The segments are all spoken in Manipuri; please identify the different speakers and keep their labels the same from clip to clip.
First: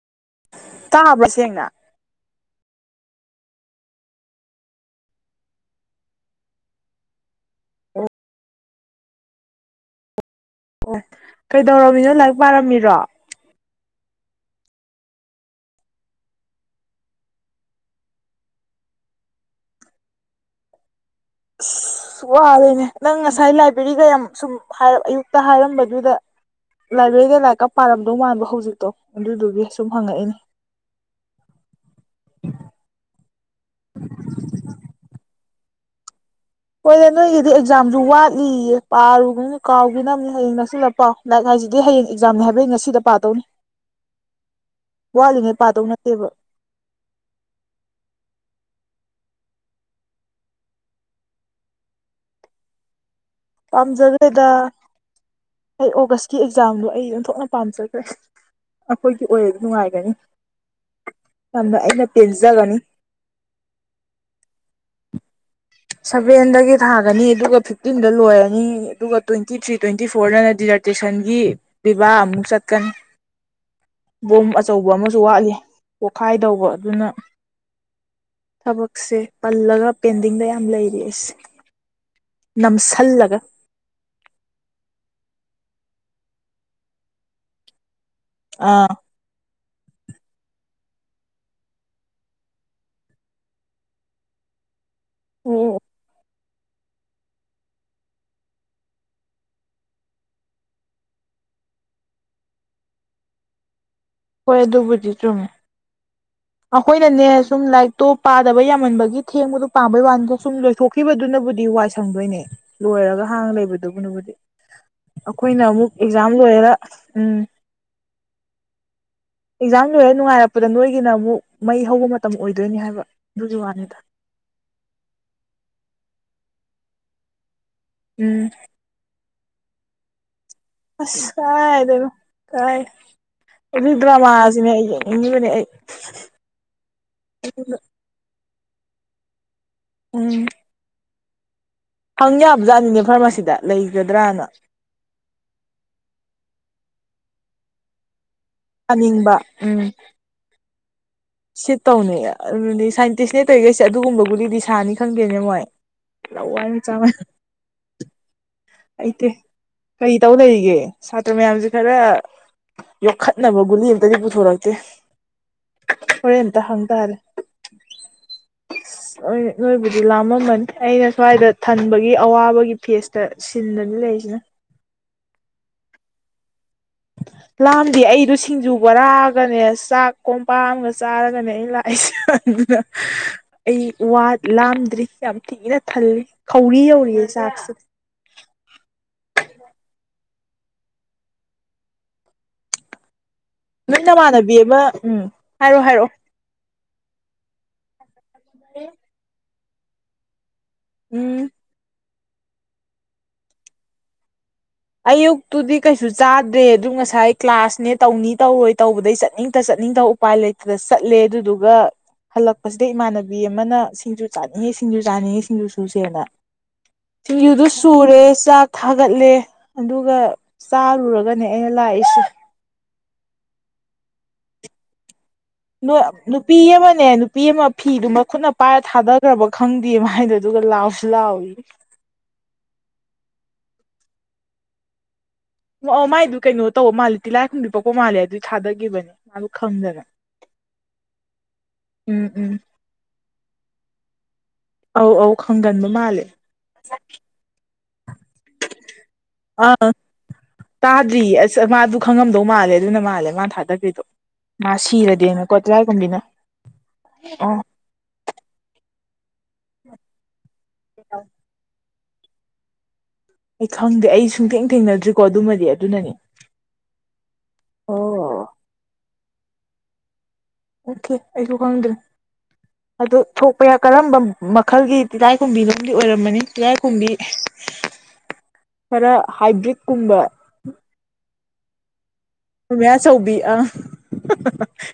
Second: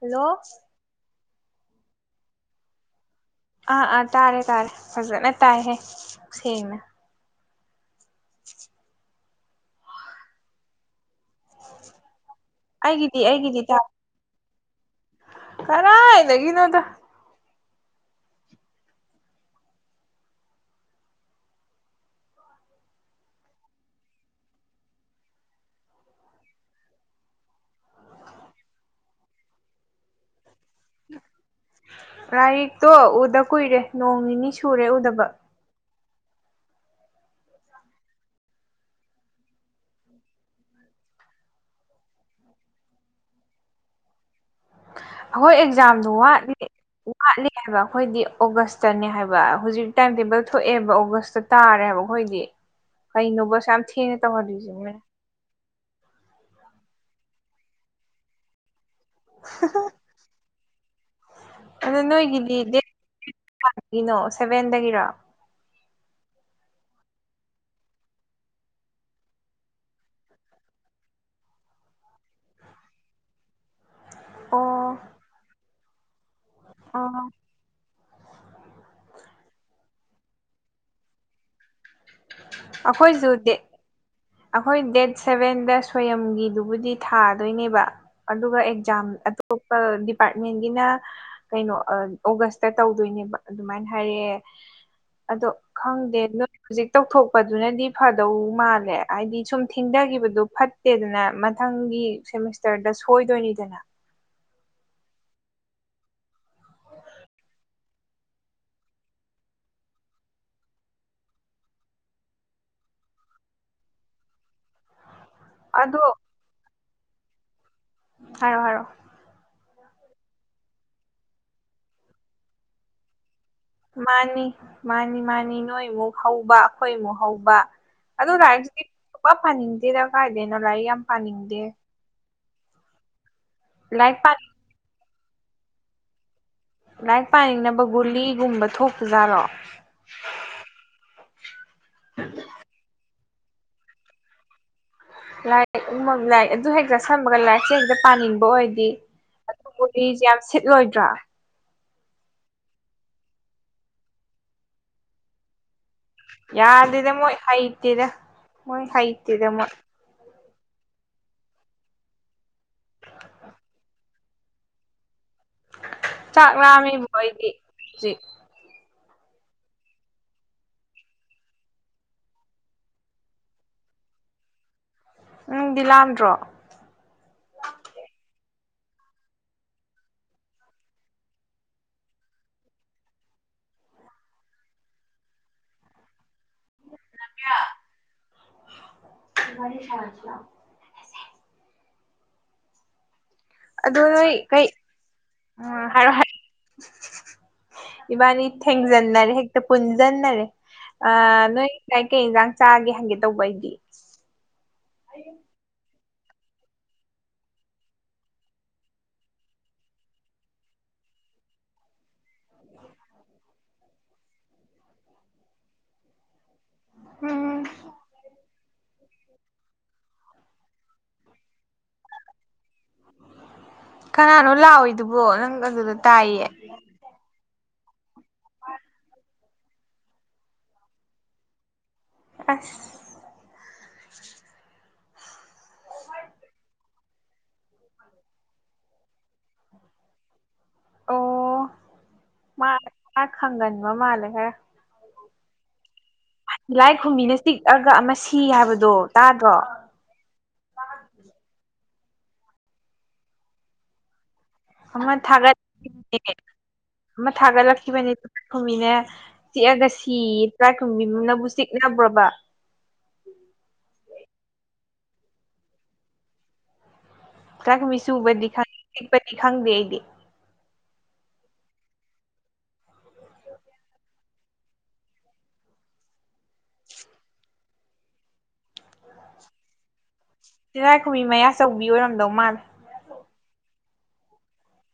Speaker 1: ꯍꯜꯂꯣ
Speaker 2: ꯇꯥꯕ꯭ꯔꯥ ꯁꯦꯡꯅ
Speaker 1: ꯑꯥ ꯑꯥ ꯇꯥꯔꯦ ꯇꯥꯔꯦ ꯐꯖꯅ ꯇꯥꯏꯍꯦ ꯁꯦꯡꯅ [inaudible]
Speaker 2: ꯑꯣ ꯀꯩꯗꯧꯔꯝꯃꯤꯅꯣ ꯂꯥꯏꯔꯤꯛ ꯄꯥꯔꯝꯃꯤꯔꯣ
Speaker 1: ꯑꯩꯒꯤꯗꯤ ꯑꯩꯒꯤꯗꯤ ꯇꯥꯛ ꯀꯗꯥꯥꯏꯗꯒꯤꯅꯣꯗ
Speaker 2: ꯑꯁ ꯋꯥꯔꯦꯅꯦ ꯅꯪ ꯉꯁꯥꯏ ꯂꯥꯏꯕꯦꯔꯤꯗ ꯌꯥꯝ ꯁꯨꯝ ꯍꯥꯏ ꯑꯌꯨꯛꯇ ꯍꯥꯏꯔꯝꯕꯗꯨꯗ ꯂꯥꯏꯕꯦꯔꯤꯗ ꯂꯥꯏꯔꯤꯛꯀ ꯄꯥꯔꯝꯗꯧ ꯃꯥꯟꯕ ꯍꯧꯖꯤꯛꯇꯣ ꯑꯗꯨꯗꯨꯒꯤ ꯁꯨꯝ ꯍꯪꯉꯛꯏꯅꯦ
Speaker 1: ꯂꯥꯏꯔꯤꯛꯇꯣ ꯎꯗꯥ ꯀꯨꯏꯔꯦ ꯅꯣꯡ ꯅꯤꯅꯤ ꯁꯨꯔꯦ ꯎꯗꯥꯕꯥ
Speaker 2: ꯍꯣꯏꯅꯦ ꯅꯣꯏꯒꯤꯗꯤ ꯑꯦꯛꯖꯥꯝꯁꯨ ꯋꯥꯠꯂꯤꯌꯦ ꯄꯥꯔꯨꯒꯤꯅꯨ ꯀꯥꯎꯒꯤꯅꯕꯅꯦ ꯍꯌꯦꯡ ꯅꯛꯁꯤꯜꯂ ꯄꯥꯎ ꯂꯥꯏꯛ ꯍꯥꯏꯁꯤꯗꯤ ꯍꯌꯦꯡ ꯑꯦꯛꯖꯥꯝꯅꯦ ꯍꯥꯏꯕꯩ ꯉꯁꯤꯗ ꯄꯥꯗꯧꯅꯤ ꯋꯥꯠꯂꯤꯉꯩ
Speaker 1: ꯑꯈꯣꯏ
Speaker 2: ꯄꯥꯗꯧ
Speaker 1: ꯑꯦꯛꯖꯥꯝꯗꯣ
Speaker 2: ꯅꯠꯇꯦꯕ
Speaker 1: ꯋꯥꯠꯂꯤ ꯋꯥꯠꯂꯤ ꯍꯥꯏꯕ ꯑꯈꯣꯏꯗꯤ ꯑꯣꯒꯁꯇꯅꯦ ꯍꯥꯏꯕ ꯍꯧꯖꯤꯛ ꯇꯥꯏꯝ ꯇꯦꯕꯜ ꯊꯣꯛꯑꯦꯕ ꯑꯣꯒꯁꯇ ꯇꯥꯔꯦ ꯍꯥꯏꯕ ꯈꯣꯏꯗꯤ ꯀꯩꯅꯣꯕ ꯁꯨ ꯌꯥꯝ ꯊꯦꯡꯅ
Speaker 2: ꯄꯥꯝꯖꯈ꯭ꯔꯦꯗ
Speaker 1: ꯇꯧꯍꯜꯂꯤꯁꯤ ꯃꯣꯏꯅ
Speaker 2: ꯑꯩ ꯑꯣꯒꯁꯀꯤ ꯑꯦꯛꯖꯥꯝꯗꯣ ꯑꯩ ꯑꯣꯟꯊꯣꯛꯅ ꯄꯥꯝꯖꯒ꯭ꯔꯦ ꯑꯈꯣꯏꯒꯤ ꯑꯣꯏꯔꯗꯤ ꯅꯨꯡꯉꯥꯏꯒꯅꯤ ꯌꯥꯝꯅ ꯑꯩꯅ ꯄꯦꯟꯖꯒꯅꯤ
Speaker 1: ꯥ [unintelligible] ꯒꯤꯅꯣ ꯁꯚꯦꯟꯗꯒꯤꯔꯥ
Speaker 2: ꯁꯚꯦꯟꯗꯒꯤ ꯊꯥꯒꯅꯤ ꯗꯨꯒ ꯐꯤꯐꯇꯤꯟꯗ ꯂꯣꯏꯔꯅꯤ ꯑꯗꯨꯒ ꯇ꯭ꯋꯦꯟꯇꯤ ꯊ꯭ꯔꯤ ꯇ꯭ꯋꯦꯟꯇꯤ ꯐꯣꯔ ꯗꯥꯏꯗ ꯗꯤꯖꯥꯔꯠ ꯇꯨꯏꯁꯟꯒꯤ ꯄꯤꯕꯥ ꯑꯃꯨꯛ ꯆꯠꯀꯅꯤ ꯕꯣꯝ ꯑꯆꯧꯕ
Speaker 1: ꯑꯣ
Speaker 2: ꯑꯃꯁꯨ ꯋꯥꯠꯂꯤ ꯄꯣꯈꯥꯏꯗꯧꯕ ꯑꯗꯨꯅ
Speaker 1: ꯑꯣ
Speaker 2: ꯊꯕꯛꯁꯦ ꯄꯜꯂꯒ ꯄꯦꯟꯗꯤꯡꯗ ꯌꯥꯝ ꯂꯩꯔꯤ ꯑꯩꯁꯦ
Speaker 1: ꯑꯈꯣꯏꯁꯨ
Speaker 2: ꯅꯝꯁꯜꯂꯒ
Speaker 1: ꯗꯦꯠ ꯑꯈꯣꯏ ꯗꯦꯠ ꯁꯚꯦꯟꯗ ꯁꯣꯌꯝꯒꯤꯗꯨꯕꯨꯗꯤ ꯊꯥꯗꯣꯏꯅꯦꯕ ꯑꯗꯨꯒ
Speaker 2: ꯑꯥ
Speaker 1: ꯑꯦꯛꯖꯥꯝ ꯑꯇꯣꯞꯄ ꯗꯤꯄꯥꯔꯠꯃꯦꯟꯒꯤꯅ ꯀꯩꯅꯣ ꯑꯥ ꯑꯣꯒꯁꯇ ꯇꯧꯗꯣꯏꯅꯦꯕ ꯑꯗꯨꯃꯥꯏ ꯍꯥꯏꯔꯦꯑꯦ ꯑꯗꯣ
Speaker 2: ꯑꯣ
Speaker 1: ꯈꯪꯗꯦ ꯅꯣꯏ ꯍꯨꯖꯤꯛ ꯇꯧꯊꯣꯛꯄꯗꯨꯅꯗꯤ ꯐꯗꯧ ꯃꯥꯜꯂꯦ ꯍꯥꯏꯗꯤ ꯁꯨꯝ ꯊꯦꯡꯗꯒꯤꯕꯗꯣ ꯐꯠꯇꯦꯗꯅ ꯃꯊꯪꯒꯤ ꯁꯦꯃꯤꯁꯇꯔꯗ ꯁꯣꯏꯗꯣꯏꯅꯤꯗꯅ
Speaker 2: ꯍꯣꯏ ꯑꯗꯨꯕꯨꯗꯤ ꯆꯨꯝꯃꯦ ꯑꯈꯣꯏꯅꯅꯦ ꯁꯨꯝ ꯂꯥꯏꯔꯤꯛꯇꯣ ꯄꯥꯗꯥꯕ ꯌꯥꯃꯟꯕꯒꯤ ꯊꯦꯡꯕꯗꯣ ꯄꯥꯝꯕꯩ ꯋꯥꯅꯤꯗ ꯁꯨꯝ ꯊꯣꯛꯈꯤꯕꯗꯨꯅꯕꯨꯗꯤ ꯋꯥꯏ ꯁꯪꯗꯣꯏꯅꯦ ꯂꯣꯏꯔꯒ ꯍꯥꯡꯉꯥ ꯂꯩꯕꯗꯨꯕꯨꯅꯕꯨꯗꯤ ꯑꯈꯣꯏꯅ ꯑꯃꯨꯛ
Speaker 1: ꯑꯗꯣ
Speaker 2: ꯑꯦꯛꯖꯥꯝ ꯂꯣꯏꯔꯒ ꯎꯝ
Speaker 1: ꯍꯥꯏꯌꯣ‌ ꯍꯥꯏꯔꯣ
Speaker 2: ꯑꯦꯛꯖꯥꯝ ꯂꯣꯏꯔ ꯅꯨꯡꯉꯥꯏꯔꯛꯄꯗ ꯅꯣꯏꯒꯤꯅ ꯑꯃꯨꯛ ꯃꯩ ꯍꯧꯕ ꯃꯇꯝ ꯑꯣꯏꯗꯣꯏꯅꯦ ꯍꯥꯏꯕ ꯗꯨꯒꯤ ꯋꯥꯅꯤ꯫
Speaker 1: ꯃꯥꯅꯤ ꯃꯥꯅꯤ ꯃꯥꯅꯤ ꯅꯣꯏꯃꯨꯛ ꯍꯧꯕ ꯑꯈꯣꯏꯃꯨꯛ ꯍꯧꯕ ꯑꯗꯨ
Speaker 2: ꯎꯝ
Speaker 1: ꯂꯥꯏꯔꯤꯛꯁꯤꯗꯤ ꯁꯨꯡꯄꯥ ꯄꯥꯅꯤꯡꯗꯦꯗ ꯀꯥꯏꯗꯩꯅꯣ ꯂꯥꯏꯔꯤꯛ ꯌꯥꯝ ꯄꯥꯅꯤꯡꯗꯦ
Speaker 2: ꯇꯥꯏ ꯑꯗꯨ
Speaker 1: ꯂꯥꯏꯔꯤꯛ ꯄꯥ
Speaker 2: ꯗ꯭ꯔꯃꯥ ꯁꯤꯅꯦ ꯌꯦꯡꯅꯤꯡꯉꯤꯕꯅꯦ ꯑꯩ
Speaker 1: ꯂꯥꯏꯔꯤꯛ ꯄꯥꯅꯤꯡꯅꯕ ꯒꯨꯂꯤꯒꯨꯝꯕ ꯊꯣꯛꯇꯖꯥꯠꯔꯣ
Speaker 2: ꯎꯝ ꯍꯪ ꯌꯥꯕꯖꯥꯠꯅꯤꯅꯦ ꯐꯥꯔꯃꯥꯁꯤꯗ ꯂꯩꯒꯗꯔꯅ
Speaker 1: ꯂꯥꯏꯔꯤꯛꯒꯨꯝꯕ ꯂꯥꯏꯔꯤꯛ ꯑꯗꯨ ꯍꯦꯛ ꯆꯥꯁꯟꯕꯒ ꯂꯥꯏꯔꯤꯛꯁꯦ ꯍꯦꯛꯇ ꯄꯥꯅꯤꯡꯕ ꯑꯣꯏ ꯗꯤ
Speaker 2: ꯊꯥꯅꯤꯡꯕ
Speaker 1: ꯑꯗꯨ ꯒꯨꯂꯤꯖꯦ ꯌꯥꯝ ꯁꯤꯠꯂꯣꯏꯗ꯭ꯔꯥ
Speaker 2: ꯁꯤꯇꯧꯅꯦ ꯑꯗꯨꯗꯤ ꯁꯥꯏꯟꯇꯤꯁꯅꯦ ꯇꯧꯔꯤꯈꯩꯖꯦ ꯑꯗꯨꯒꯨꯝꯕ ꯒꯨꯂꯤꯗꯤ ꯁꯥꯅꯤ ꯈꯪꯗꯦꯅꯦ ꯃꯣꯏ ꯂꯋꯥꯏ ꯃꯆꯥ
Speaker 1: ꯌꯥꯗꯦꯗ
Speaker 2: ꯃꯌꯥꯝ
Speaker 1: ꯃꯣꯏ ꯍꯩꯇꯦꯗ ꯃꯣꯏ ꯍꯩꯇꯦꯗ ꯃꯣꯏ
Speaker 2: ꯀꯩ ꯇꯧ ꯂꯩꯔꯤꯒꯦ ꯁꯥꯇ꯭ꯔ ꯃꯌꯥꯝꯖꯦ ꯈꯔ ꯌꯣꯛꯈꯠꯅꯕ ꯒꯨꯂꯤ ꯑꯃꯝꯇꯗꯤ ꯄꯨꯊꯣꯔꯛꯇꯦ ꯍꯣꯔꯦꯟ
Speaker 1: ꯆꯥꯛ
Speaker 2: ꯑꯝꯇ
Speaker 1: ꯂꯥꯝꯃꯦꯕꯦ ꯑꯩꯗꯤ ꯍꯨꯖꯤꯛ
Speaker 2: ꯑꯩ ꯅꯣꯏꯕꯨꯗꯤ ꯂꯥꯝꯃꯝꯃꯅꯤ ꯑꯩꯅ ꯁ꯭ꯋꯥꯏꯗ ꯊꯟꯕꯒꯤ ꯑꯋꯥꯕꯒꯤ ꯐꯦꯁꯇ ꯁꯤꯟꯗꯅꯤ ꯂꯩꯁꯤꯅ
Speaker 1: ꯅꯪꯗꯤ ꯂꯥꯝꯗ꯭ꯔꯣ [inaudible]
Speaker 2: ꯂꯥꯝꯗꯦ ꯑꯩꯗꯣ ꯁꯤꯡꯖꯨ ꯕꯣꯔꯥꯒꯅꯦ ꯆꯥꯛ ꯀꯣꯝꯄꯛꯑꯝꯒ ꯆꯥꯔꯒꯅꯦ ꯑꯩꯅ ꯂꯥꯛꯏꯁꯦ ꯑꯗꯨꯅ
Speaker 1: [inaudible]
Speaker 2: ꯑꯩ ꯋꯥꯠ ꯂꯥꯝꯗ꯭ꯔꯤ ꯌꯥꯝ ꯊꯤꯅ ꯊꯜꯂꯤ ꯈꯧꯔꯤ ꯌꯧꯔꯤꯌꯦ ꯆꯥꯛꯁꯦ
Speaker 1: [unintelligible] ꯋꯥꯔꯤ ꯁꯟꯅꯁꯤ ꯂꯥꯛꯑꯣ ꯑꯗꯨ ꯅꯣꯏ
Speaker 2: ꯅꯃꯥꯟꯅꯕꯤ
Speaker 1: ꯀꯩ
Speaker 2: ꯑꯃ ꯎꯝ
Speaker 1: ꯎꯝ ꯍꯥꯏꯔꯣ
Speaker 2: ꯍꯥꯏꯔꯛꯑꯣ
Speaker 1: ꯍꯥꯠ ꯏꯕꯥꯅꯤ ꯊꯦꯡꯖꯟꯅꯔꯦ ꯍꯛꯇ ꯄꯨꯟꯖꯟꯅꯔꯦ
Speaker 2: ꯎꯝ
Speaker 1: ꯑꯥ ꯅꯣꯏꯒꯤ ꯉꯁꯥꯏ ꯀꯩ ꯏꯟꯖꯥꯡ ꯆꯥꯒꯦ ꯍꯪꯒꯦ ꯇꯧꯕ ꯑꯩꯗꯤ
Speaker 2: ꯑꯌꯨꯛꯇꯨꯗꯤ ꯀꯩꯁꯨ ꯆꯥꯗꯦ ꯑꯗꯨ ꯉꯁꯥꯏ ꯀ꯭ꯂꯥꯁꯅꯦ ꯇꯧꯅꯤ ꯇꯧꯔꯣꯏ ꯇꯧꯕꯗꯩ ꯆꯠꯅꯤꯡꯇ ꯆꯠꯅꯤꯡꯇ ꯎꯄꯥꯥꯏ ꯂꯩꯇꯗ ꯆꯠꯂꯦ ꯑꯗꯨꯗꯨꯒ ꯍꯜꯂꯛꯄꯁꯤꯗ ꯏꯃꯥꯟꯅꯕꯤ ꯑꯃꯅ ꯁꯤꯡꯖꯨ ꯆꯥꯅꯤꯡꯉꯦ ꯁꯤꯡꯖꯨ ꯆꯥꯅꯤꯡꯉꯦ ꯁꯤꯡꯖꯨ ꯁꯨꯖꯦꯅ
Speaker 1: ꯎꯝ
Speaker 2: ꯁꯤꯡꯖꯨꯗꯨ ꯁꯨꯔꯦ ꯆꯥꯛ ꯊꯥꯒꯠꯂꯦ ꯑꯗꯨꯒ ꯆꯥꯔꯨꯔꯒꯅꯦ ꯑꯩꯅ ꯂꯥꯛꯏꯁꯦ
Speaker 1: ꯀꯅꯥꯅꯣ ꯂꯥꯎꯋꯤꯗꯨꯕꯣ ꯅꯪ ꯑꯗꯨꯗ
Speaker 2: ꯅꯣꯏ
Speaker 1: ꯇꯥꯏꯌꯦ
Speaker 2: ꯅꯨꯄꯤ ꯑꯃꯅꯦ ꯅꯨꯄꯤ ꯑꯃ ꯐꯤꯗꯨ ꯃꯈꯨꯠꯅ ꯄꯥꯏꯔ ꯊꯥꯗꯒ꯭ꯔꯕ ꯈꯪꯗꯦꯌꯦ ꯃꯥꯏꯗꯣ ꯑꯗꯨꯒ ꯂꯥꯎꯁꯨ ꯂꯥꯎꯔꯤꯌꯦ
Speaker 1: ꯑꯁ
Speaker 2: ꯑꯣ ꯃꯥꯏꯗꯨ ꯀꯩꯅꯣ ꯇꯧꯕ ꯃꯥꯜꯂꯤ ꯇꯤꯂꯥꯏꯈꯨꯝꯕꯤ ꯄꯛꯄ ꯃꯥꯜꯂꯦ ꯑꯗꯨꯏ ꯊꯥꯗꯒꯤꯕꯅꯤ ꯃꯥꯗꯨ ꯈꯪꯗꯅ
Speaker 1: [inaudible]
Speaker 2: ꯎꯝ ꯎꯝ
Speaker 1: ꯃꯥ ꯃꯥ ꯈꯪꯒꯟꯕ ꯃꯥꯜꯂꯦ ꯈꯔ ꯈꯪꯒꯟꯕ ꯃꯥꯜꯂꯦ ꯈꯔ
Speaker 2: ꯑꯧ ꯑꯧ ꯈꯪꯒꯟꯕ ꯃꯥꯜꯂꯦ
Speaker 1: ꯂꯥꯏꯈꯨꯝꯕꯤꯅ ꯇꯤꯛꯑꯒ ꯑꯃ ꯁꯤ ꯍꯥꯏꯕꯗꯣ ꯇꯥꯗ꯭ꯔꯣ
Speaker 2: ꯑꯥ ꯇꯥꯗ꯭ꯔꯤꯌꯦ ꯑꯁ ꯃꯥ ꯑꯗꯨ ꯈꯪꯉꯝꯗꯧ ꯃꯥꯜꯂꯦ ꯑꯗꯨꯅ ꯃꯥꯜꯂꯦ ꯃꯥꯅ ꯊꯥꯗꯒ꯭ꯔꯤꯗꯣ ꯃꯥ
Speaker 1: ꯑꯃ
Speaker 2: ꯁꯤꯔꯗꯤꯅꯀꯣ
Speaker 1: ꯊꯥꯒꯠ
Speaker 2: ꯇꯤꯔꯥꯏꯈꯨꯝꯕꯤꯅ ꯑꯣ
Speaker 1: [unintelligible] ꯇ꯭ꯔꯥꯏꯈꯨꯝꯕꯤꯅ ꯆꯤꯛꯑꯒ ꯁꯤ ꯑꯌꯦ ꯇꯔꯥꯏꯈꯨꯝꯕꯤꯅꯕꯨ ꯆꯤꯛꯅꯕ꯭ꯔꯣꯕ
Speaker 2: ꯑꯩ ꯈꯪꯗꯦ ꯑꯩ ꯁꯨꯡꯊꯦꯡ ꯊꯦꯡꯅꯗ꯭ꯔꯤꯀꯣ ꯑꯗꯨꯃꯗꯤ ꯑꯗꯨꯅꯅꯤ
Speaker 1: ꯇꯤꯂꯥꯏꯈꯨꯝꯕꯤ
Speaker 2: ꯑꯣ
Speaker 1: ꯆꯨꯕꯗꯤ ꯈꯪꯉꯤ ꯆꯤꯛꯄꯗꯤ ꯈꯪꯗꯦ ꯑꯩꯗꯤ
Speaker 2: [unintelligible] ꯑꯩꯁꯨ ꯈꯪꯗ꯭ꯔꯤ ꯑꯗꯨ ꯊꯣꯛꯄ ꯌꯥꯏ ꯀꯔꯝꯕ ꯃꯈꯜꯒꯤ ꯇꯤꯂꯥꯏꯈꯨꯝꯕꯤꯅꯣꯝꯗꯤ ꯑꯣꯏꯔꯝꯃꯅꯤ ꯇꯤꯂꯥꯏꯈꯨꯝꯕꯤ ꯈ꯭ꯔ ꯍꯥꯏꯕ꯭ꯔꯤꯠꯀꯨꯝꯕ
Speaker 1: ꯇꯤꯂꯥꯏꯈꯨꯝꯕꯤ ꯃꯌꯥ ꯆꯧꯕꯤ ꯑꯣꯏꯔꯝꯗꯧ ꯃꯥꯜꯂꯦ
Speaker 2: ꯃꯌꯥꯆꯧꯕꯤ ꯑꯪ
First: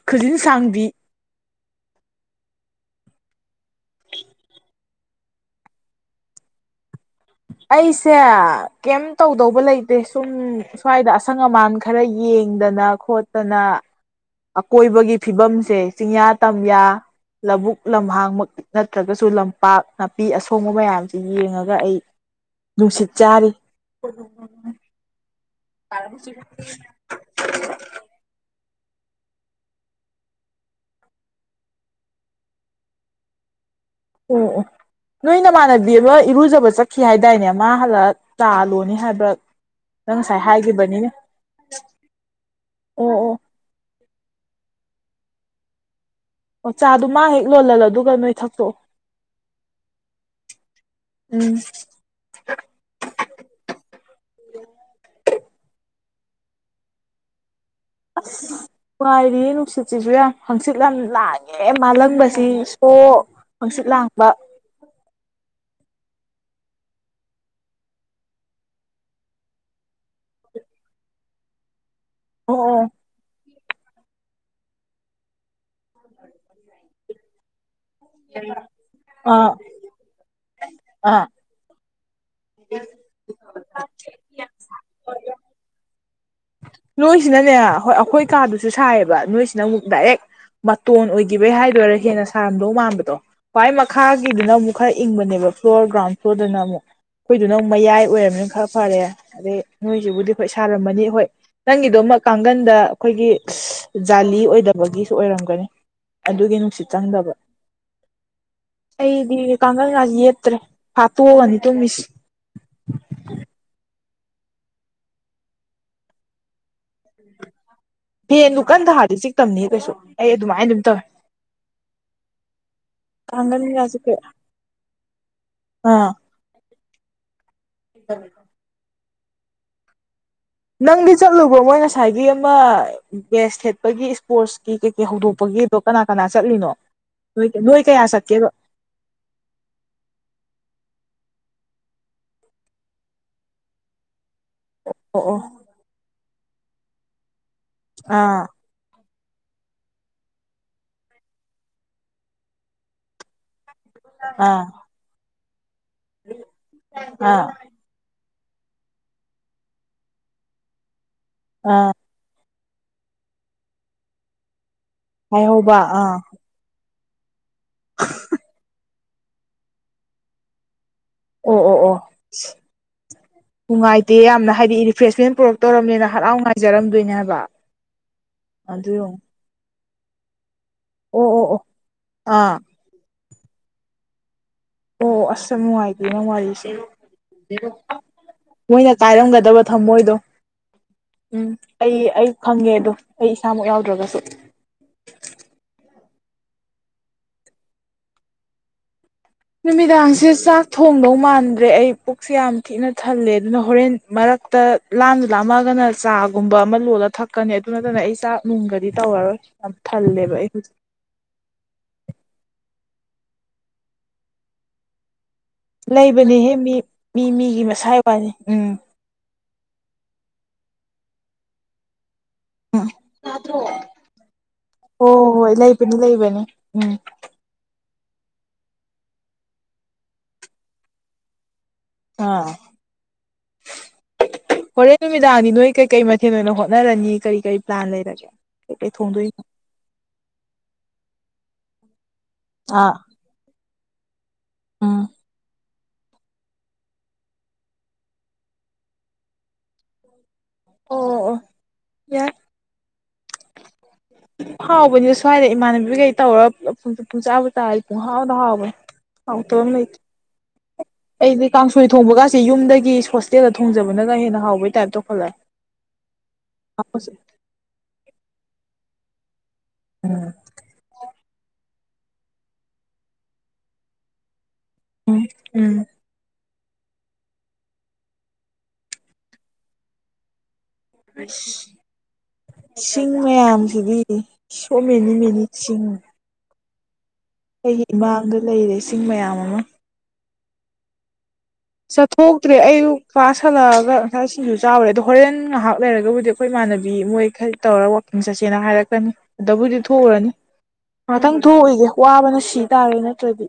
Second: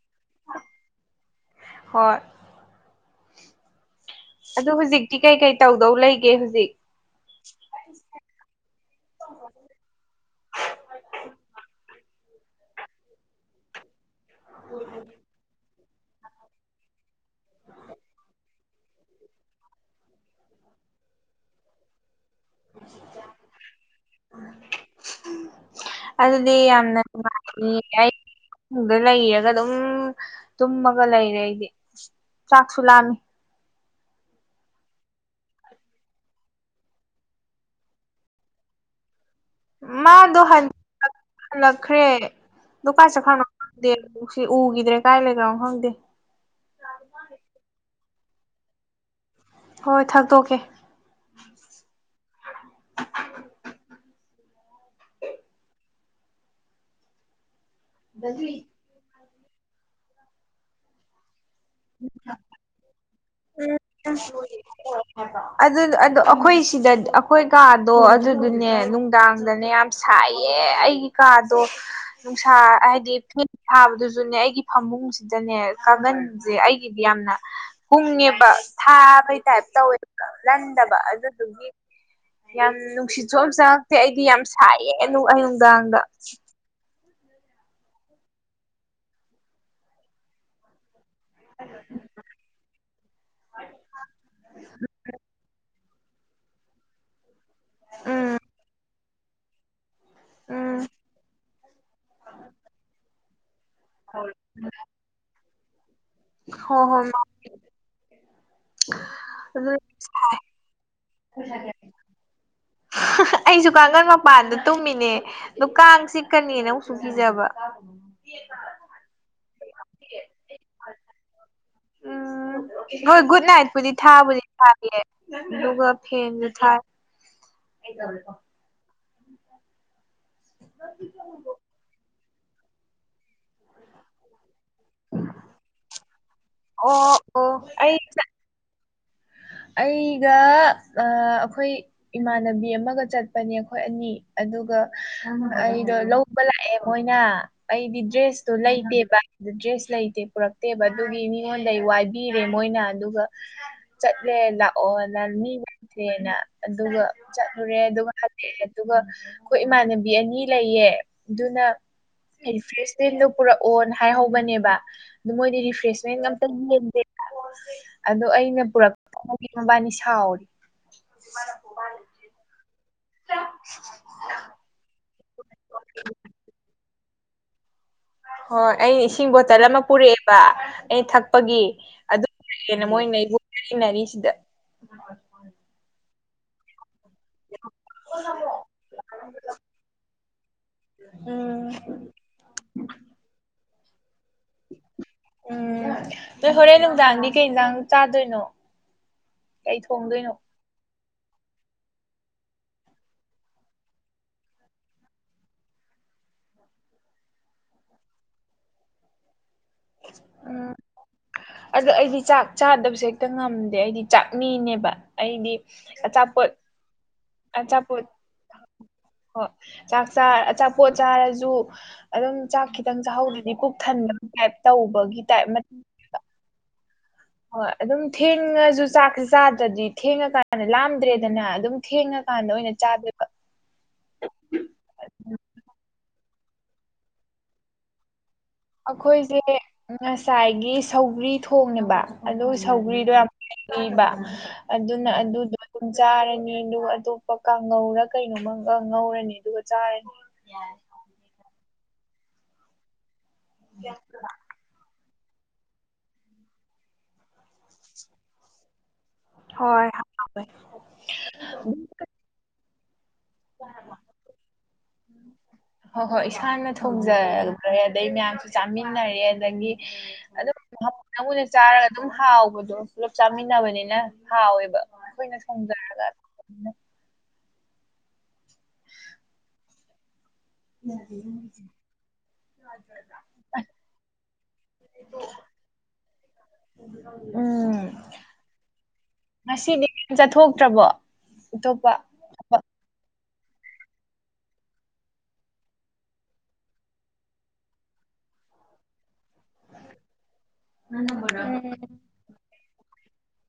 Speaker 2: ꯈꯨꯖꯤꯟ ꯁꯥꯡꯕꯤ
Speaker 1: ꯍꯣꯏ ꯑꯗꯨ ꯍꯧꯖꯤꯛꯇꯤ ꯀꯩ ꯀꯩ ꯇꯧꯗꯧ ꯂꯩꯒꯦ ꯍꯧꯖꯤꯛ
Speaker 2: ꯑꯩꯁꯦ ꯀꯩꯝ ꯇꯧꯗꯧꯕ ꯂꯩꯇꯦ ꯁꯨꯝ ꯁ꯭ꯋꯥꯏꯗ ꯑꯁꯪ ꯑꯃꯥꯟ ꯈꯔ ꯌꯦꯡꯗꯅ ꯈꯣꯠꯇꯅ ꯑꯀꯣꯏꯕꯒꯤ ꯐꯤꯕꯝꯁꯦ ꯆꯤꯡꯌꯥ ꯇꯝꯌꯥ ꯂꯧꯕꯨꯛ ꯂꯝꯍꯥꯡꯃꯛ ꯅꯠꯇ꯭ꯔꯒꯁꯨ ꯂꯝꯄꯥꯛ ꯅꯥꯄꯤ ꯑꯁꯣꯡꯕ ꯃꯌꯥꯝꯁꯤ ꯌꯦꯡꯉꯒ ꯑꯩ ꯅꯨꯡꯁꯤꯠ ꯆꯥꯔꯤ [unintelligible] ꯑꯣ
Speaker 1: ꯑꯗꯨꯗꯤ ꯌꯥꯝꯅ ꯅꯨꯡꯉꯥꯏꯅꯤ ꯑꯩꯗ ꯂꯩꯔꯒ ꯑꯗꯨꯝ ꯇꯨꯝꯃꯒ ꯂꯩꯔꯦ ꯑꯩꯗꯤ ꯆꯥꯛꯁꯨ ꯂꯥꯝꯃꯤ
Speaker 2: ꯎꯝ ꯎꯝ ꯅꯣꯏ ꯅꯃꯥꯟꯅꯕꯤ ꯑꯃ ꯏꯔꯨꯖꯕ ꯆꯠꯈꯤ ꯍꯥꯏꯗꯥꯏꯅꯦ ꯃꯥ ꯍꯜꯂ ꯆꯥꯂꯣꯅꯤ ꯍꯥꯏꯕ꯭ꯔꯥ ꯅꯪ ꯉꯁꯥꯏ
Speaker 1: ꯃꯥꯗꯣ
Speaker 2: ꯍꯥꯏꯈꯤꯕꯅꯤꯅꯦ
Speaker 1: ꯍꯜꯂꯛꯈ꯭ꯔꯦ ꯗꯨ
Speaker 2: ꯑꯣ
Speaker 1: ꯀꯥꯏ
Speaker 2: ꯑꯣ
Speaker 1: ꯆꯠꯈꯔ ꯈꯪꯗꯦ ꯁꯤ ꯎꯈꯤꯗ꯭ꯔꯦ ꯀꯥꯏ ꯂꯩꯈꯔꯝꯅꯣ ꯈꯪꯗꯦ
Speaker 2: ꯑꯣ ꯆꯥꯗꯣ ꯃꯥ ꯍꯦꯛ ꯂꯣꯜꯍꯜꯂꯣ ꯑꯗꯨꯒ ꯅꯣꯏ ꯊꯛꯇꯣꯛꯑꯣ
Speaker 1: ꯍꯣꯏ ꯊꯛꯇꯣꯛꯀꯦ
Speaker 2: ꯎꯝ
Speaker 1: [unintelligible]
Speaker 2: ꯅꯨꯡꯉꯥꯏꯔꯤ ꯅꯨꯡꯁꯤꯠꯁꯤꯁꯨ ꯌꯥꯝ ꯍꯪꯆꯤꯠ ꯌꯥꯝ ꯂꯥꯡ ꯑꯦ ꯃꯥꯜꯂꯪꯕꯁꯤ ꯁꯣ ꯍꯪꯆꯤꯠ ꯂꯥꯡꯕ
Speaker 1: ꯑꯗꯨꯅꯦ ꯑꯗꯨ ꯑꯩꯈꯣꯏ ꯁꯤꯗ ꯑꯩꯈꯣꯏ ꯀꯥꯗꯣ ꯑꯗꯨꯗꯨꯅꯦ ꯅꯨꯡꯗꯥꯡꯗꯅꯦ ꯌꯥꯝ ꯁꯥꯏꯌꯦ ꯑꯩꯒꯤ ꯀꯥꯗꯣ ꯅꯨꯡꯁꯥ
Speaker 2: ꯑꯣ ꯑꯣ
Speaker 1: ꯍꯥꯏꯗꯤ ꯐ ꯊꯥꯕꯗꯨꯁꯨꯅꯦ ꯑꯩꯒꯤ ꯐꯃꯨꯡꯁꯤꯗꯅꯦ ꯀꯥꯡꯒꯟ ꯁꯦ ꯑꯩꯒꯤꯗꯤ ꯌꯥꯝꯅ ꯍꯨꯡꯉꯦꯕ ꯊꯥꯕꯩ
Speaker 2: ꯑꯥ
Speaker 1: ꯇꯥꯏꯞ ꯇꯧꯋꯦꯕ ꯂꯟꯗꯕ
Speaker 2: ꯑꯥ
Speaker 1: ꯑꯗꯨꯗꯨꯒꯤ ꯌꯥꯝ ꯅꯨꯡꯁꯤꯠꯁꯨ ꯑꯝ ꯆꯪꯉꯛꯇꯦ ꯑꯩꯗꯤ ꯌꯥꯝ ꯁꯥꯏꯌꯦ ꯑ ꯅꯨꯡꯗꯥꯡꯗ
Speaker 2: ꯅꯣꯏꯁꯤꯅꯅꯦ ꯍꯣꯏ ꯑꯩꯈꯣꯏ ꯀꯥꯗꯨꯁꯨ ꯁꯥꯏꯌꯦꯕ ꯅꯣꯏꯁꯤꯅ ꯑꯃꯨꯛ ꯗꯥꯏꯔꯦꯛ ꯃꯇꯣꯟ ꯑꯣꯏꯒ ꯈꯤꯕꯩ ꯍꯥꯏꯗꯣꯏꯔꯥ ꯍꯦꯟꯅ ꯁꯥꯔꯝꯗꯧ ꯃꯥꯟꯕꯗꯣ ꯍ꯭ꯏ ꯃꯈꯥꯒꯤꯗꯨꯅ ꯑꯃꯨꯛ ꯈꯔ ꯏꯪꯕꯅꯦꯕ ꯐ꯭ꯂꯣꯔ ꯒ꯭ꯔꯥꯎꯟ ꯁꯣꯗꯅ ꯑꯃꯨꯛ ꯑꯩꯈꯣꯏꯗꯨꯅ ꯑꯃꯨꯛ ꯃꯌꯥꯏ
Speaker 1: ꯎꯝ
Speaker 2: ꯑꯣꯏꯔꯕꯝꯅꯤꯅ ꯈꯔ ꯐꯔꯦ ꯑꯗꯩ ꯅꯣꯏꯁꯤꯕꯨꯗꯤ ꯍꯈꯣꯏ
Speaker 1: ꯎꯝ
Speaker 2: ꯁꯥꯔꯝꯃꯅꯤ ꯍꯣꯏ ꯅꯪꯒꯤꯗꯣꯃꯛ ꯀꯥꯡꯒꯟꯗ ꯑꯩꯈꯣꯏꯒꯤ ꯖꯥꯂꯤ ꯑꯣꯏꯗꯕꯒꯤꯁꯨ ꯑꯣꯏꯔꯝꯒꯅꯤ ꯑꯗꯨꯒꯤ
Speaker 1: ꯍꯣ
Speaker 2: ꯅꯨꯡꯁꯤꯠ
Speaker 1: ꯍꯣ
Speaker 2: ꯆꯪꯗꯕ ꯑꯩꯗꯤ
Speaker 1: ꯑꯗꯨ
Speaker 2: ꯀꯥꯡꯈꯜ ꯉꯁꯤ ꯌꯦꯠꯇ꯭ꯔꯦ ꯐꯥꯠꯇꯣꯛꯑꯒꯅꯤ ꯇꯨꯝꯃꯤꯁꯤ
Speaker 1: ꯑꯩꯁꯨ ꯀꯥꯡꯒꯜ ꯃꯄꯥꯟꯗ ꯇꯨꯝꯃꯤꯅꯦ ꯑꯗꯨ ꯀꯥꯡ ꯆꯤꯛꯀꯅꯦꯅ ꯑꯃꯨꯛꯁꯨ ꯀꯤꯖꯕ
Speaker 2: ꯐꯦꯟꯗꯨ ꯀꯟ ꯊꯥꯔꯗꯤ ꯆꯤꯛꯇꯝꯅꯤꯍꯦ ꯀꯩꯁꯨ ꯑꯩ ꯑꯗꯨꯃꯥꯏꯅ ꯑꯗꯨꯝ ꯇꯧꯋꯦ
Speaker 1: ꯎꯝ ꯍꯣꯏ ꯒꯨꯗ ꯅꯥꯏꯠꯄꯨꯗꯤ
Speaker 2: ꯀꯥꯡꯒꯟꯒꯥꯁꯦ ꯀꯩ
Speaker 1: ꯊꯥꯕꯨꯗꯤ ꯊꯥꯕꯤꯌꯦ ꯑꯗꯨꯒ
Speaker 2: ꯑꯥ
Speaker 1: ꯐꯦꯟꯁꯨ ꯊꯥꯏ
Speaker 2: [unintelligible] ꯅꯪꯗꯤ ꯆꯠꯂꯨꯕꯣ ꯃꯣꯏ ꯉꯁꯥꯏꯒꯤ ꯑꯃ ꯕꯦꯁ ꯈꯦꯠꯄꯒꯤ ꯏꯁꯄꯣꯔꯠꯁ ꯀ ꯀꯦ ꯀꯩꯀꯩ ꯍꯧꯗꯣꯛꯄꯒꯤꯗꯣ ꯀꯅꯥ ꯀꯅꯥ ꯆꯠꯂꯤꯅꯣ
Speaker 1: ꯑꯣ ꯑꯣ
Speaker 2: ꯅ ꯅꯣꯏ
Speaker 1: ꯑꯩ
Speaker 2: ꯀꯌꯥ ꯆꯠꯀꯦꯕ
Speaker 1: ꯑꯩꯒ ꯑꯩꯈꯣꯏ ꯏꯃꯥꯟꯅꯕꯤ ꯑꯃꯒ ꯆꯠꯄꯅꯦ ꯑꯩꯈꯣꯏ ꯑꯅꯤ ꯑꯗꯨꯒ
Speaker 2: ꯑꯣ ꯑꯣ
Speaker 1: ꯑꯩꯗꯣ ꯂꯧꯕ ꯂꯥꯛꯑꯦ ꯃꯣꯏꯅ ꯑꯩꯗꯤ
Speaker 2: ꯑꯥ
Speaker 1: ꯗ꯭ꯔꯦꯁꯇꯣ ꯂꯩꯇꯦꯕ ꯑꯗꯨ ꯗ꯭ꯔꯦꯁ ꯂꯩꯇꯦ ꯄꯨꯔꯛꯇꯦꯕ ꯑꯗꯨꯒꯤ ꯃꯤꯉꯣꯟꯗ ꯋꯥꯏꯕꯤꯔꯦ ꯃꯣꯏꯅ ꯑꯗꯨꯒ ꯆꯠꯂꯦ
Speaker 2: ꯑꯥ
Speaker 1: ꯂꯥꯛꯑꯣ ꯅ ꯃꯤ ꯂꯩꯇꯔ꯭ꯦ ꯅ ꯑꯗꯨꯒ
Speaker 2: ꯑꯥ
Speaker 1: ꯆꯠꯂꯨꯔꯦ ꯑꯗꯨꯒ ꯍꯜꯂꯑꯦ ꯑꯗꯨꯒ ꯑꯩꯈꯣꯏ ꯏꯃꯥꯟꯅꯕꯤ ꯑꯅꯤ ꯂꯩꯌꯦ ꯑꯗꯨꯅ
Speaker 2: ꯑꯥ
Speaker 1: ꯔꯤꯐ꯭ꯔꯦꯁꯃꯦꯟꯗꯣ ꯄꯨꯔꯛꯑꯣꯅ ꯍꯥꯏꯍꯧꯕꯅꯦꯕ ꯑꯗꯨ ꯃꯣꯏꯗꯤ
Speaker 2: ꯍꯥꯏꯍꯧꯕ ꯑꯥ
Speaker 1: ꯔꯤꯐ꯭ꯔꯦꯁꯃꯦꯟꯒ [unintelligible] ꯗꯦ ꯑꯗꯣ ꯑꯩꯅ ꯄꯨꯔꯛꯄꯒꯤ ꯃꯕꯥꯅꯤ ꯁꯥꯎꯔꯤ
Speaker 2: ꯑꯣ ꯑꯣ ꯑꯣ ꯅꯨꯡꯉꯥꯏꯇꯦ ꯌꯥꯝꯅ ꯍꯥꯏꯗꯤ ꯔꯤꯐꯔ꯭ꯦ ꯁ ꯃꯦꯟ ꯄꯨꯔꯛ ꯇꯧꯔꯝꯅꯦꯅ ꯍꯔꯥꯎ ꯉꯥꯏꯖꯔꯝꯗꯣꯏꯅꯦꯕ
Speaker 1: ꯍꯣꯏ ꯑꯩꯅ ꯏꯁꯤꯡ ꯕꯣꯇꯜ ꯑꯃ ꯄꯨꯔꯛꯑꯦꯕ ꯑꯩꯅ
Speaker 2: ꯑꯣ ꯑꯣ ꯑꯣ
Speaker 1: ꯊꯛꯄꯒꯤ ꯑꯗꯨ
Speaker 2: ꯑꯥ
Speaker 1: ꯃꯣꯏꯈꯩ [unintelligible] ꯁꯤꯗ
Speaker 2: ꯑꯣ ꯑꯁ ꯌꯥꯝ ꯅꯨꯡꯉꯥꯏꯇꯦꯉꯣ ꯋꯥꯔꯤꯁꯦ ꯃꯣꯏꯅ ꯀꯥꯏꯔꯝꯒꯗꯕ ꯊꯃꯣꯏꯗꯣ ꯎꯝ ꯑꯩ ꯑꯩ ꯈꯪꯉꯦ ꯑꯗꯣ ꯑꯩ ꯏꯁꯥꯃꯛ ꯌꯥꯎꯗ꯭ꯔꯒꯁꯨ
Speaker 1: ꯎꯝ ꯅꯣꯏ ꯍꯣꯔꯦꯟ ꯅꯨꯡꯗꯥꯡꯗꯤ ꯀꯩ ꯏꯟꯁꯥꯡ ꯆꯥꯗꯣꯏꯅꯣ ꯀꯩ
Speaker 2: ꯅꯨꯃꯤꯗꯥꯡꯁꯦ
Speaker 1: ꯊꯣꯡꯗꯣꯏꯅꯣ
Speaker 2: ꯆꯥꯛ ꯊꯣꯡꯗꯧ ꯃꯥꯟꯗ꯭ꯔꯦ ꯑꯩ ꯄꯨꯛꯁꯦ ꯌꯥꯝ ꯊꯤꯅ ꯊꯜꯂꯦ ꯑꯗꯨꯅ ꯍꯣꯔꯦꯟ ꯃꯔꯛꯇ ꯂꯥꯝꯗ ꯂꯥꯝꯃꯛꯑꯒꯅ ꯆꯥꯒꯨꯝꯕ ꯑꯃ ꯂꯣꯜꯂ ꯊꯛꯀꯅꯤ ꯑꯗꯨ ꯅꯠꯇꯅ ꯑꯩ ꯆꯥꯛ ꯅꯨꯡꯒꯗꯤ ꯇꯧꯔꯔꯣꯏ ꯌꯥꯝ ꯊꯜꯂꯦꯕ ꯑꯩ ꯍꯨꯖꯤ
Speaker 1: ꯑꯗꯣ ꯑꯩꯗꯤ ꯆꯥꯛ ꯆꯥꯗꯕꯁꯦ ꯍꯦꯛꯇ ꯉꯝꯗꯦ ꯑꯩꯗꯤ ꯆꯥꯛꯃꯤꯅꯦꯕ ꯑꯩꯗꯤ
Speaker 2: ꯂꯩꯕꯅꯦ
Speaker 1: ꯑꯆꯥꯄꯣꯠ
Speaker 2: ꯍꯦ ꯃꯤ ꯃꯤ ꯃꯤꯒꯤ ꯃꯁꯥꯏ ꯋꯥꯅꯤ ꯎꯝ
Speaker 1: ꯍ ꯆꯥꯛ ꯆ ꯑꯆꯥꯄꯣꯠ ꯆꯥꯔꯖꯨ ꯑꯔ‌‌ꯪ ꯆꯥꯛ
Speaker 2: ꯎꯝ
Speaker 1: ꯈꯤꯇꯪ ꯆꯥꯍꯧꯗꯔꯗꯤ ꯄꯨꯛ ꯊꯟꯗꯕꯒꯤ ꯇꯥꯏꯞ ꯇꯧꯕꯒꯤ ꯇꯥꯏꯞ ꯃꯠ
Speaker 2: ꯗꯨ ꯂꯩꯕꯅꯤ ꯎꯝ
Speaker 1: ꯍꯣꯏ ꯑꯗꯨꯝ ꯊꯦꯡꯉꯖꯨ ꯆꯥꯛꯁꯤ ꯆꯥꯗ꯭ꯔꯗꯤ ꯊꯦꯡꯉ ꯀꯥꯟꯗ ꯂꯥꯝꯗ꯭ꯔꯦꯗꯅ ꯑꯗꯨꯝ ꯊꯦꯡꯉ
Speaker 2: ꯑꯥ
Speaker 1: ꯀꯥꯟꯗ ꯑꯣꯏꯅ ꯆꯥꯗꯣꯏ ꯕꯥ
Speaker 2: ꯍꯣꯔꯦꯟ ꯅꯨꯃꯤꯗꯥꯡꯗꯤ ꯅꯣꯏ ꯀꯩꯀꯩ ꯃꯊꯦꯜ ꯑꯣꯏꯅ ꯍꯣꯠꯅꯔꯅꯤ ꯀꯔꯤ ꯀꯔꯤ ꯄ꯭ꯂꯥꯟ ꯂꯩꯔꯒꯦ ꯀꯩꯀꯩ ꯊꯣꯡꯗꯣꯏꯅꯣ
Speaker 1: ꯑꯈꯣꯏꯖ‌ꯦ ꯉꯁꯥꯏꯒꯤ ꯁꯧꯒ꯭ꯔꯤ ꯊꯣꯡꯉ‌ꯦꯕ ꯑꯗꯨ
Speaker 2: ꯑꯥ
Speaker 1: ꯁꯧꯒ꯭ꯔꯤꯗꯣ ꯌꯥꯝ ꯏꯕꯥ
Speaker 2: ꯎꯝ
Speaker 1: ꯑꯗꯨꯅ ꯑꯗꯨ ꯎꯝ ꯆꯥꯔꯅꯤ ꯑꯗꯨꯒ ꯑꯇꯣꯞꯄ ꯀꯥꯡꯉꯧꯔ ꯀꯩꯅꯣꯝꯃꯥ ꯒꯥ ꯉꯧꯔꯅꯤ ꯑꯗꯨꯒ ꯆꯥꯔꯅꯤ
Speaker 2: ꯑꯣ ꯑꯣ ꯑ‌ꯣ ꯌꯥꯏ ꯍꯥꯎꯕꯅꯤ ꯁ꯭ꯋꯥꯏꯗ ꯏꯃꯥꯟꯅꯕꯤ ꯒꯩ ꯇꯧꯔ ꯄꯨꯂꯞ ꯄꯨꯟ ꯄꯨꯟ ꯄꯨꯟ ꯆꯥꯕ ꯇꯥꯏꯞ ꯄꯨꯡ ꯍꯥꯎꯗ ꯍꯥꯎꯕꯟ ꯍꯥꯎ ꯇꯕꯝ ꯂꯩ
Speaker 1: ꯍꯣꯏ [unintelligible]
Speaker 2: ꯑꯩꯗꯤ ꯀꯥꯡꯁꯣꯏ ꯊꯣꯡꯕꯒꯥꯁꯦ ꯌꯨꯝꯗꯒꯤ ꯍꯣꯁꯇꯦꯜꯗ ꯊꯣꯡꯖꯕꯅꯒ ꯍꯦꯟꯅ ꯍꯥꯎꯕꯩ ꯇꯥꯏꯞ ꯇꯧꯈꯜꯂꯦ
Speaker 1: ꯍꯣ ꯍꯣꯏ ꯏꯁꯥꯅ ꯊꯣꯡꯖꯈ꯭ꯔꯦ ꯑꯗꯩ ꯃꯌꯥꯝꯁꯨ ꯆꯥꯃꯤꯟꯅꯔꯦ ꯑꯗꯒꯤ
Speaker 2: ꯎꯝ
Speaker 1: ꯑꯗꯨ [unintelligible] ꯆꯥꯔꯒ ꯑꯗꯨꯝ ꯍꯥꯎꯕꯗꯣ ꯄꯨꯂꯞ ꯆꯥꯃꯤꯟ ꯅꯕꯅꯤꯅ ꯍꯥꯎꯋꯦꯕ
Speaker 2: ꯎꯝ
Speaker 1: ꯑꯈꯣꯏꯅ
Speaker 2: ꯎꯝ
Speaker 1: ꯊ‌ꯣꯡꯖꯔꯒ [unintelligible] ꯑꯗꯩꯗꯤ ꯃ‌ꯦꯆꯤꯟ
Speaker 2: ꯁꯤꯡ ꯃꯌꯥꯝꯁꯤꯗꯤ ꯁꯣ ꯃꯦꯅꯤ ꯃꯦꯅꯤ ꯆꯤꯡ
Speaker 1: ꯎꯝ
Speaker 2: ꯑꯩꯒꯤ ꯏꯃꯥꯡꯗ ꯂꯩꯔꯦ ꯁꯤꯡ ꯃꯌꯥꯝ ꯑꯝꯃꯥ
Speaker 1: ꯉꯁꯤꯗꯤ ꯀꯩꯝ ꯆꯠꯊꯣꯛꯇ꯭ꯔꯕꯣ ꯑꯇꯣꯞꯄ
Speaker 2: ꯊꯣꯛꯇ꯭ꯔꯦ ꯑꯌꯨꯛ ꯀꯂꯥꯁ ꯍꯂꯥ ꯑꯒ ꯉꯁꯥꯏ ꯁꯤꯡꯖꯨ ꯆꯥꯎꯔꯦ ꯑꯗꯣ ꯍꯣꯔꯦꯟ ꯉꯍꯥꯛ ꯂꯩꯔꯒꯕꯨꯗꯤ ꯑꯈꯣꯏ ꯏꯃꯥꯟꯅꯕꯤ ꯃꯣꯏꯈꯩ ꯇꯧꯔ ꯋꯥꯛꯀꯤꯡ ꯆꯠꯁꯦꯅ ꯍꯥꯏꯔꯛꯀꯅꯤ ꯑꯗ ꯕꯨꯗꯤ ꯊꯣꯎꯔ ꯅꯤ ꯉꯍꯥꯇꯪ
Speaker 1: ꯎꯝ
Speaker 2: ꯊꯣꯎꯏꯒ‌ꯦ ꯋꯥꯕꯅ ꯁꯤ ꯇꯥꯔꯦ ꯅꯠꯇ꯭ꯔꯗꯤ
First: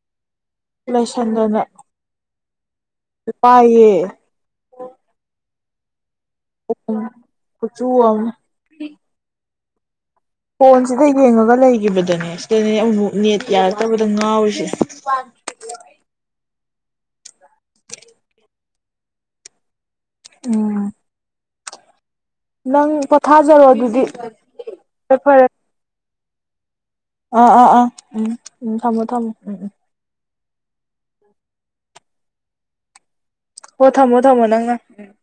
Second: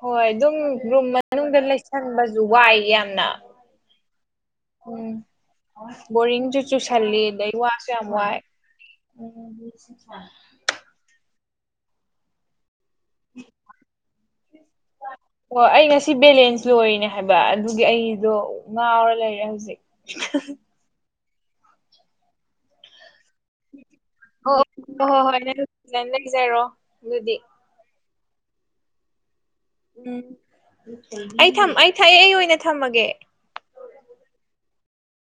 Speaker 1: ꯍꯣꯏ ꯑꯗꯨꯝ ꯔꯨꯝ ꯃꯅꯨꯡꯗ ꯂꯩꯁꯟꯕꯖꯨ ꯋꯥꯏ ꯌꯥꯝ
Speaker 2: ꯅꯨꯄꯥꯏ ꯌꯦ
Speaker 1: ꯎꯝ ꯕꯣꯔꯤꯡꯖꯨ ꯆꯨꯁꯜꯂꯤ ꯑꯗꯩ
Speaker 2: ꯈꯨꯠꯆꯨ
Speaker 1: ꯋꯥꯁꯨ ꯌꯥꯝ
Speaker 2: ꯑꯃꯅꯦ
Speaker 1: ꯋꯥꯏ [unintelligible]
Speaker 2: ꯐꯣꯟ ꯁꯤꯗ ꯌꯦꯡꯉꯒ ꯂꯩꯒꯤꯕꯗꯅꯦ ꯁꯤꯗꯅꯦ ꯑꯃꯨ ꯑꯃꯨꯛ ꯅꯦꯠ ꯌꯥꯔꯛꯇꯕꯗ ꯉꯥꯎꯔꯤꯁꯦ
Speaker 1: ꯑꯣ ꯑꯩ ꯉꯁꯤ ꯕꯦꯂꯦꯟꯁ ꯂꯣꯏꯔꯤꯅꯦ ꯍꯥꯏꯕ ꯑꯗꯨꯒꯤ ꯑꯩꯗꯣ ꯉꯥꯎꯔ ꯂꯩꯔꯦ ꯍꯧꯖꯤꯛ [unintelligible]
Speaker 2: ꯎꯝ ꯅꯪ ꯄꯣꯊꯥꯖꯔꯣ ꯑꯗꯨꯗꯤ
Speaker 1: ꯍ‌ꯣ ꯍꯣ ꯍꯣ
Speaker 2: ꯐꯔꯦ
Speaker 1: ꯍꯣꯏ ꯅꯪ ꯖꯨ ꯐꯖꯟ ꯂꯩꯖꯔꯣ ꯑꯗꯨꯗꯤ
Speaker 2: ꯑ ꯑ ꯑ ꯎꯝ ꯎꯝ ꯊꯝꯃ‌ꯣ ꯊꯝꯃ‌ꯣ‌ ꯎꯝ ꯎꯝ
Speaker 1: ꯎꯝ ꯑꯩ ꯊꯝ ꯑꯩ ꯊꯑꯦ ꯑꯩ ꯑꯣꯏꯅ ꯊꯝꯃꯒꯦ
Speaker 2: ꯑ‌ꯣ ꯊꯝꯃꯣ ꯊꯝꯃꯣ ꯅꯪꯅ ꯎꯝ